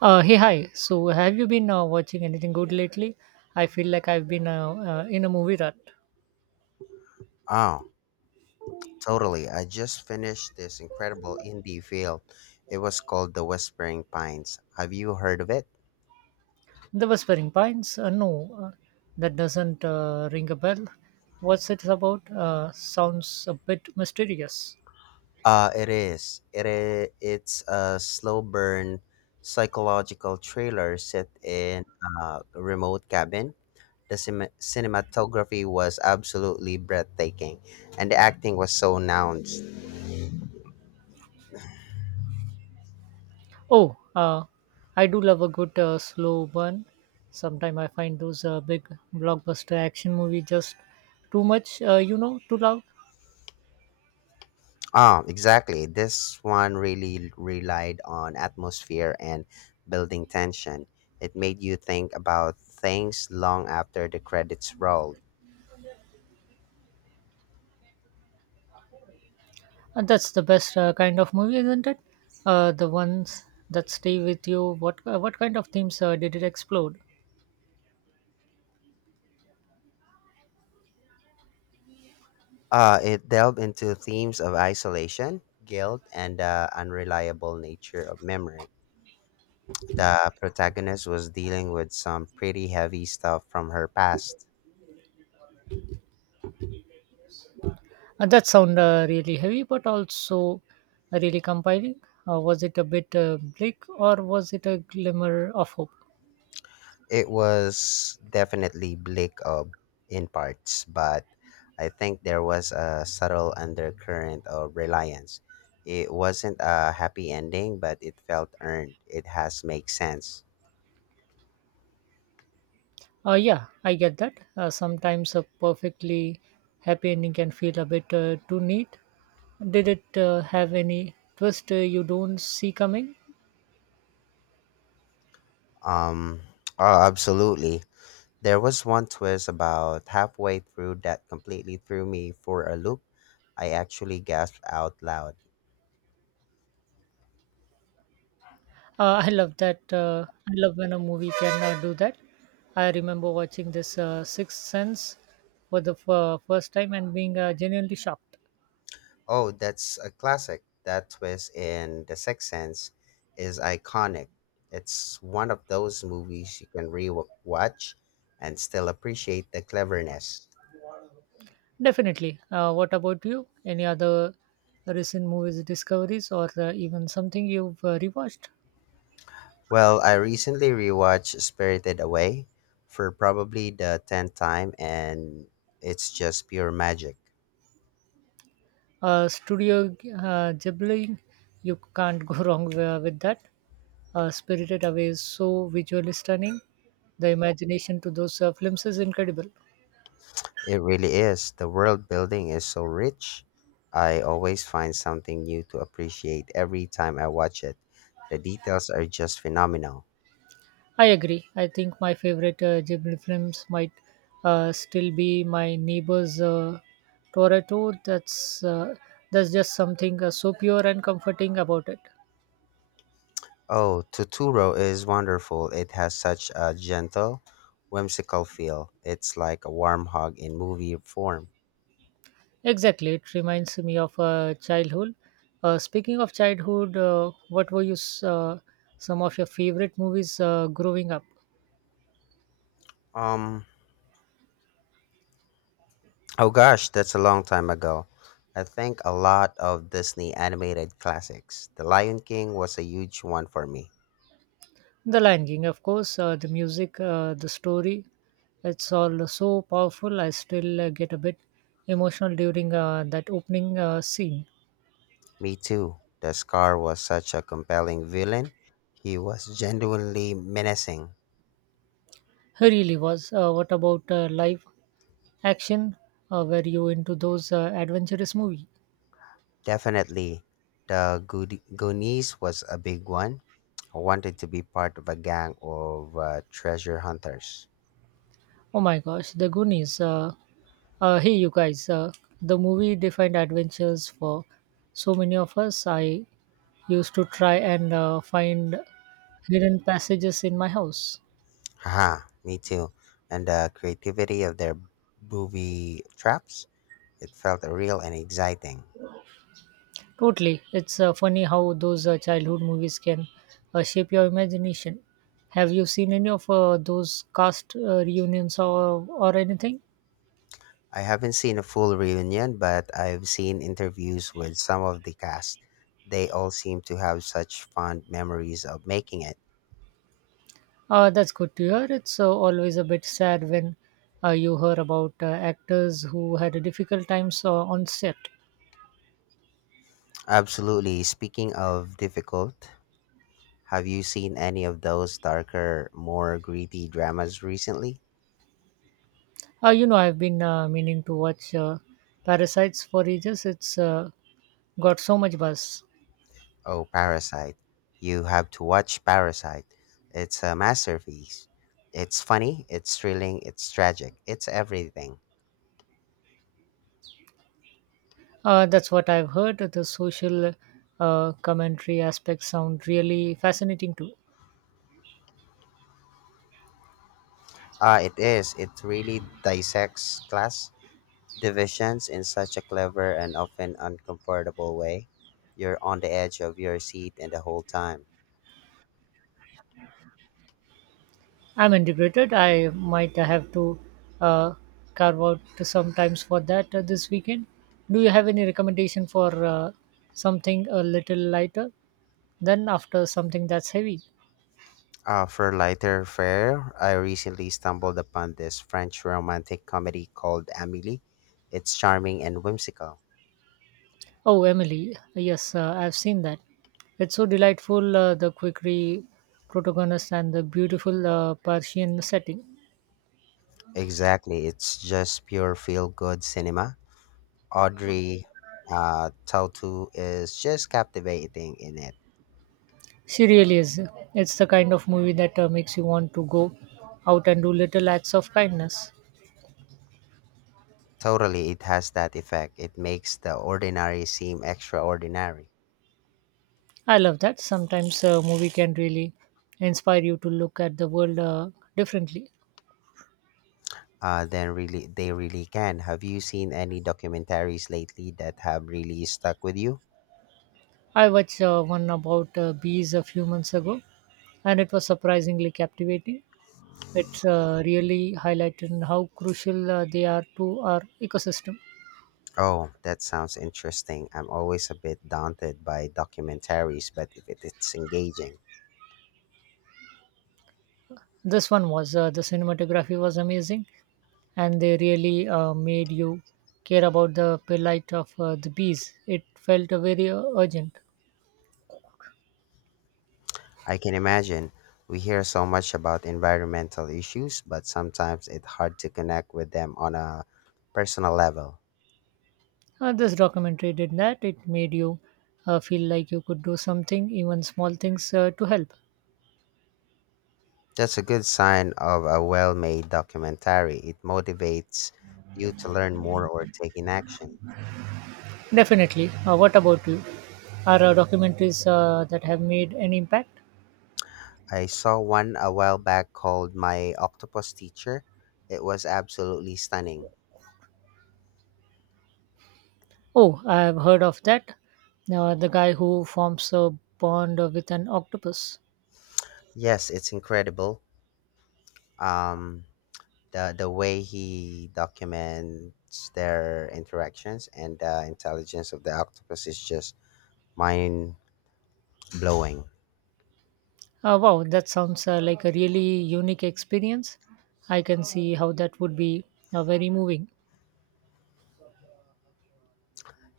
Hey, hi. So, have you been watching anything good lately? I feel like I've been in a movie rut. Oh, totally. I just finished this incredible indie film. It was called The Whispering Pines. Have you heard of it? The Whispering Pines? No, that doesn't ring a bell. What's it about? Sounds a bit mysterious. It is. It is. It's a slow burn psychological thriller set in a remote cabin. The cinematography was absolutely breathtaking, and the acting was so nuanced. Oh, I do love a good slow burn. Sometimes I find those big blockbuster action movies just too much, too loud. Ah, exactly. This one really relied on atmosphere and building tension. It made you think about things long after the credits rolled. That's the best kind of movie, isn't it? The ones that stay with you. What kind of themes did it explore? It delved into themes of isolation, guilt, and the unreliable nature of memory. The protagonist was dealing with some pretty heavy stuff from her past. That sound really heavy, but also really compelling. Was it a bit bleak, or was it a glimmer of hope? It was definitely bleak of in parts, but I think there was a subtle undercurrent of reliance. It wasn't a happy ending, but it felt earned. It has make sense. Yeah, I get that. Sometimes a perfectly happy ending can feel a bit too neat. Did it have any twist you don't see coming? Um, oh, absolutely. There was one twist about halfway through that completely threw me for a loop. I actually gasped out loud. I love that. I love when a movie can do that. I remember watching this Sixth Sense for the first time and being genuinely shocked. Oh, that's a classic. That twist in The Sixth Sense is iconic. It's one of those movies you can re-watch and still appreciate the cleverness. Definitely. What about you? Any other recent movies discoveries or even something you've rewatched? Well, I recently rewatched Spirited Away for probably the 10th time, and it's just pure magic. Studio Ghibli, you can't go wrong with that. Spirited Away is so visually stunning. The imagination to those films is incredible. It really is. The world building is so rich. I always find something new to appreciate every time I watch it. The details are just phenomenal. I agree. I think my favorite Ghibli films might still be my neighbor's Toretto. That's just something so pure and comforting about it. Oh, Totoro is wonderful. It has such a gentle, whimsical feel. It's like a warm hug in movie form. Exactly, it reminds me of childhood. Speaking of childhood, what were some of your favorite movies growing up? Um, oh gosh, that's a long time ago. I think a lot of Disney animated classics. The Lion King was a huge one for me. The Lion King, of course. The music, the story, it's all so powerful. I still get a bit emotional during that opening scene. Me too. The Scar was such a compelling villain. He was genuinely menacing. He really was. What about live action? Were you into those adventurous movie? Definitely. The Good Goonies was a big one. Wanted to be part of a gang of treasure hunters. Oh my gosh, The Goonies. Hey, you guys. The movie defined adventures for so many of us. I used to try and find hidden passages in my house. Haha, me too. And the creativity of their booby traps, it felt real and exciting. Totally. It's funny how those childhood movies can shape your imagination. Have you seen any of those cast reunions or anything? I haven't seen a full reunion, but I've seen interviews with some of the cast. They all seem to have such fond memories of making it. That's good to hear. It's always a bit sad when you hear about actors who had a difficult times on set. Absolutely. Speaking of difficult, have you seen any of those darker, more gritty dramas recently? You know, I've been meaning to watch Parasites for ages. It's got so much buzz. Oh, Parasite. You have to watch Parasite. It's a masterpiece. It's funny, it's thrilling, it's tragic, it's everything. That's what I've heard. The social commentary aspects sound really fascinating too. Ah, it is. It really dissects class divisions in such a clever and often uncomfortable way. You're on the edge of your seat and the whole time. I'm integrated. I might have to uh, carve out sometimes for that this weekend. Do you have any recommendation for something a little lighter than after something that's heavy? For lighter fare, I recently stumbled upon this French romantic comedy called Amelie. It's charming and whimsical. Oh, Emily, yes, I've seen that. It's so delightful, the quickery protagonist and the beautiful Persian setting. Exactly. It's just pure feel good cinema. Audrey Tautou is just captivating in it. She really is. It's the kind of movie that makes you want to go out and do little acts of kindness. Totally, it has that effect. It makes the ordinary seem extraordinary. I love that. Sometimes a movie can really inspire you to look at the world differently. They really can. Have you seen any documentaries lately that have really stuck with you? I watched one about bees a few months ago, and it was surprisingly captivating. It's really highlighted how crucial they are to our ecosystem. Oh, that sounds interesting. I'm always a bit daunted by documentaries, but if it- it's engaging. This one was the cinematography was amazing, and they really made you care about the plight of the bees. It felt very urgent. I can imagine. We hear so much about environmental issues, but sometimes it's hard to connect with them on a personal level. This documentary did that. It made you feel like you could do something, even small things, to help. That's a good sign of a well made documentary. It motivates you to learn more or taking action. Definitely. What about you? Are documentaries that have made an impact? I saw one a while back called My Octopus Teacher. It was absolutely stunning. Oh, I have heard of that. The guy who forms a bond with an octopus. Yes, it's incredible. Um, the way he documents their interactions and the intelligence of the octopus is just mind blowing. Wow, that sounds like a really unique experience. I can see how that would be very moving.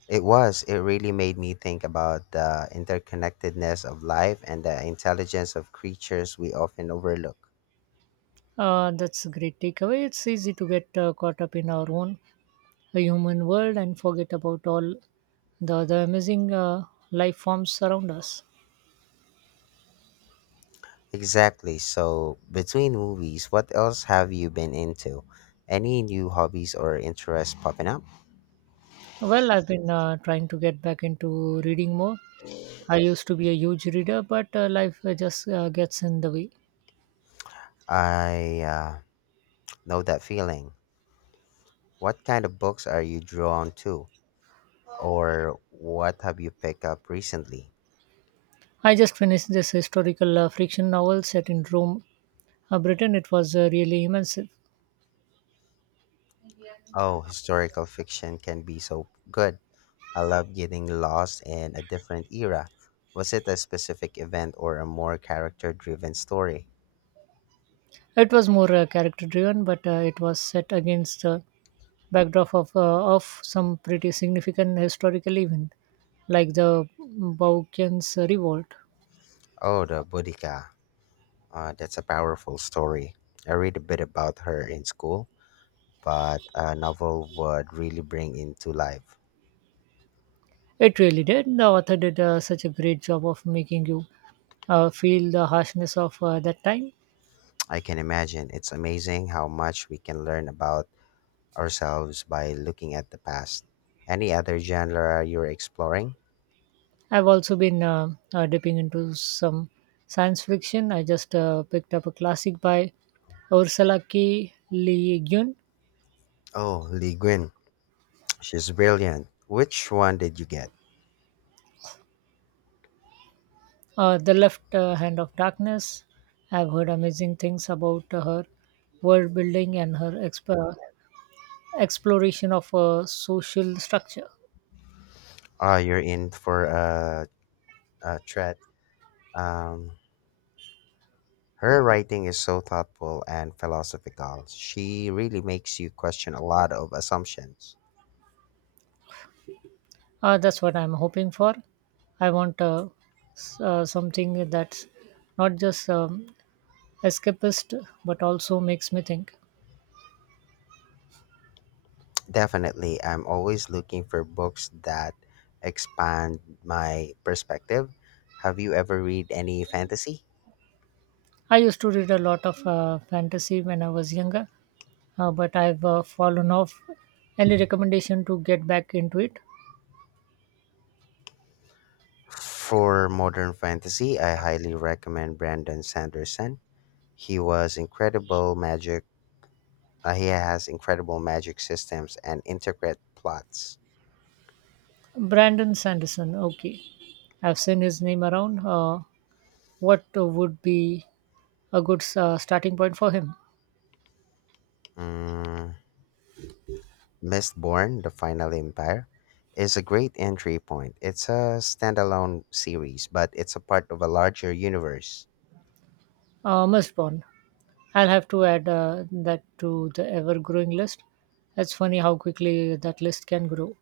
It was. It really made me think about the interconnectedness of life and the intelligence of creatures we often overlook. That's a great takeaway. It's easy to get caught up in our own human world and forget about all the other amazing life forms around us. Exactly. So, between movies, what else have you been into? Any new hobbies or interests popping up? Well, I've been trying to get back into reading more. I used to be a huge reader, but life just gets in the way. I know that feeling. What kind of books are you drawn to? Or what have you picked up recently? I just finished this historical fiction novel set in Rome, Britain. It was really immersive. Oh, historical fiction can be so good. I love getting lost in a different era. Was it a specific event or a more character driven story? It was more character driven, but it was set against the backdrop of some pretty significant historical event like the Bouchian's revolt. Oh, the Boudica. That's a powerful story. I read a bit about her in school, but a novel would really bring into life. It really did. The author did such a great job of making you feel the harshness of that time. I can imagine. It's amazing how much we can learn about ourselves by looking at the past. Any other genre you're exploring? I've also been dipping into some science fiction. I just picked up a classic by Ursula K. Le Guin, Oh, Lee Guin. She's brilliant. Which one did you get? The Left Hand of Darkness. I've heard amazing things about her world building and her exploration of a social structure. Oh, you're in for a treat. Um, Her writing is so thoughtful and philosophical. She really makes you question a lot of assumptions. That's what I'm hoping for. I want something that's not just escapist but also makes me think. Definitely, I'm always looking for books that expand my perspective. Have you ever read any fantasy? I used to read a lot of fantasy when I was younger, but I've fallen off. Any recommendation to get back into it? For modern fantasy, I highly recommend Brandon Sanderson. He was incredible magic. He has incredible magic systems and intricate plots. Brandon Sanderson, okay. I've seen his name around. What would be a good starting point for him? Mm, Mistborn: The Final Empire is a great entry point. It's a standalone series, but it's a part of a larger universe. Mistborn. I'll have to add that to the ever growing list. It's funny how quickly that list can grow.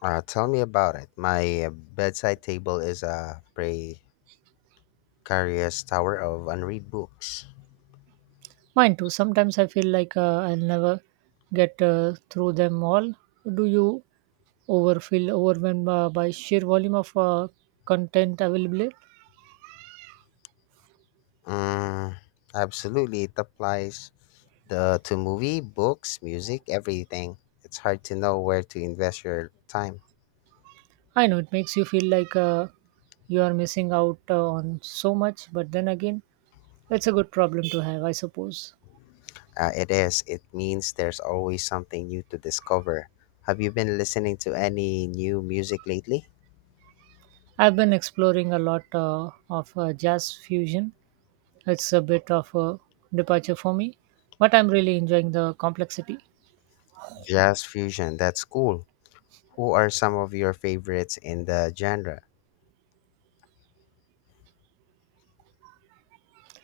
Tell me about it. My bedside table is a precarious tower of unread books. Mine too. Sometimes I feel like I'll never get through them all. Do you over feel overwhelmed by sheer volume of content available? Mm, absolutely, it applies. The to movie, books, music, everything. It's hard to know where to invest your time. I know it makes you feel like you are missing out on so much, but then again, it's a good problem to have, I suppose. It is. It means there's always something new to discover. Have you been listening to any new music lately? I've been exploring a lot of jazz fusion. It's a bit of a departure for me, but I'm really enjoying the complexity. Jazz fusion. That's cool. Who are some of your favorites in the genre?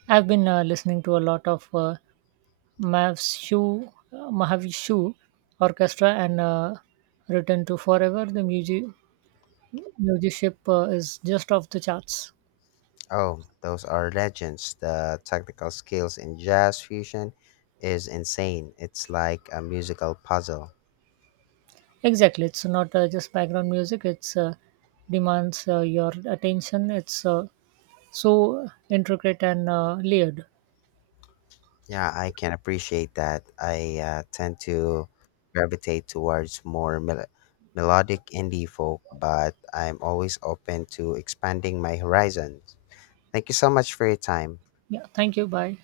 I've been listening to a lot of Mahavishnu Orchestra and Return to Forever. The musicship is just off the charts. Oh, those are legends. The technical skills in jazz fusion is insane. It's like a musical puzzle. Exactly, it's not just background music. It's demands your attention. It's so intricate and layered. Yeah, I can appreciate that. I tend to gravitate towards more melodic indie folk, but I'm always open to expanding my horizons. Thank you so much for your time. Yeah, thank you. Bye.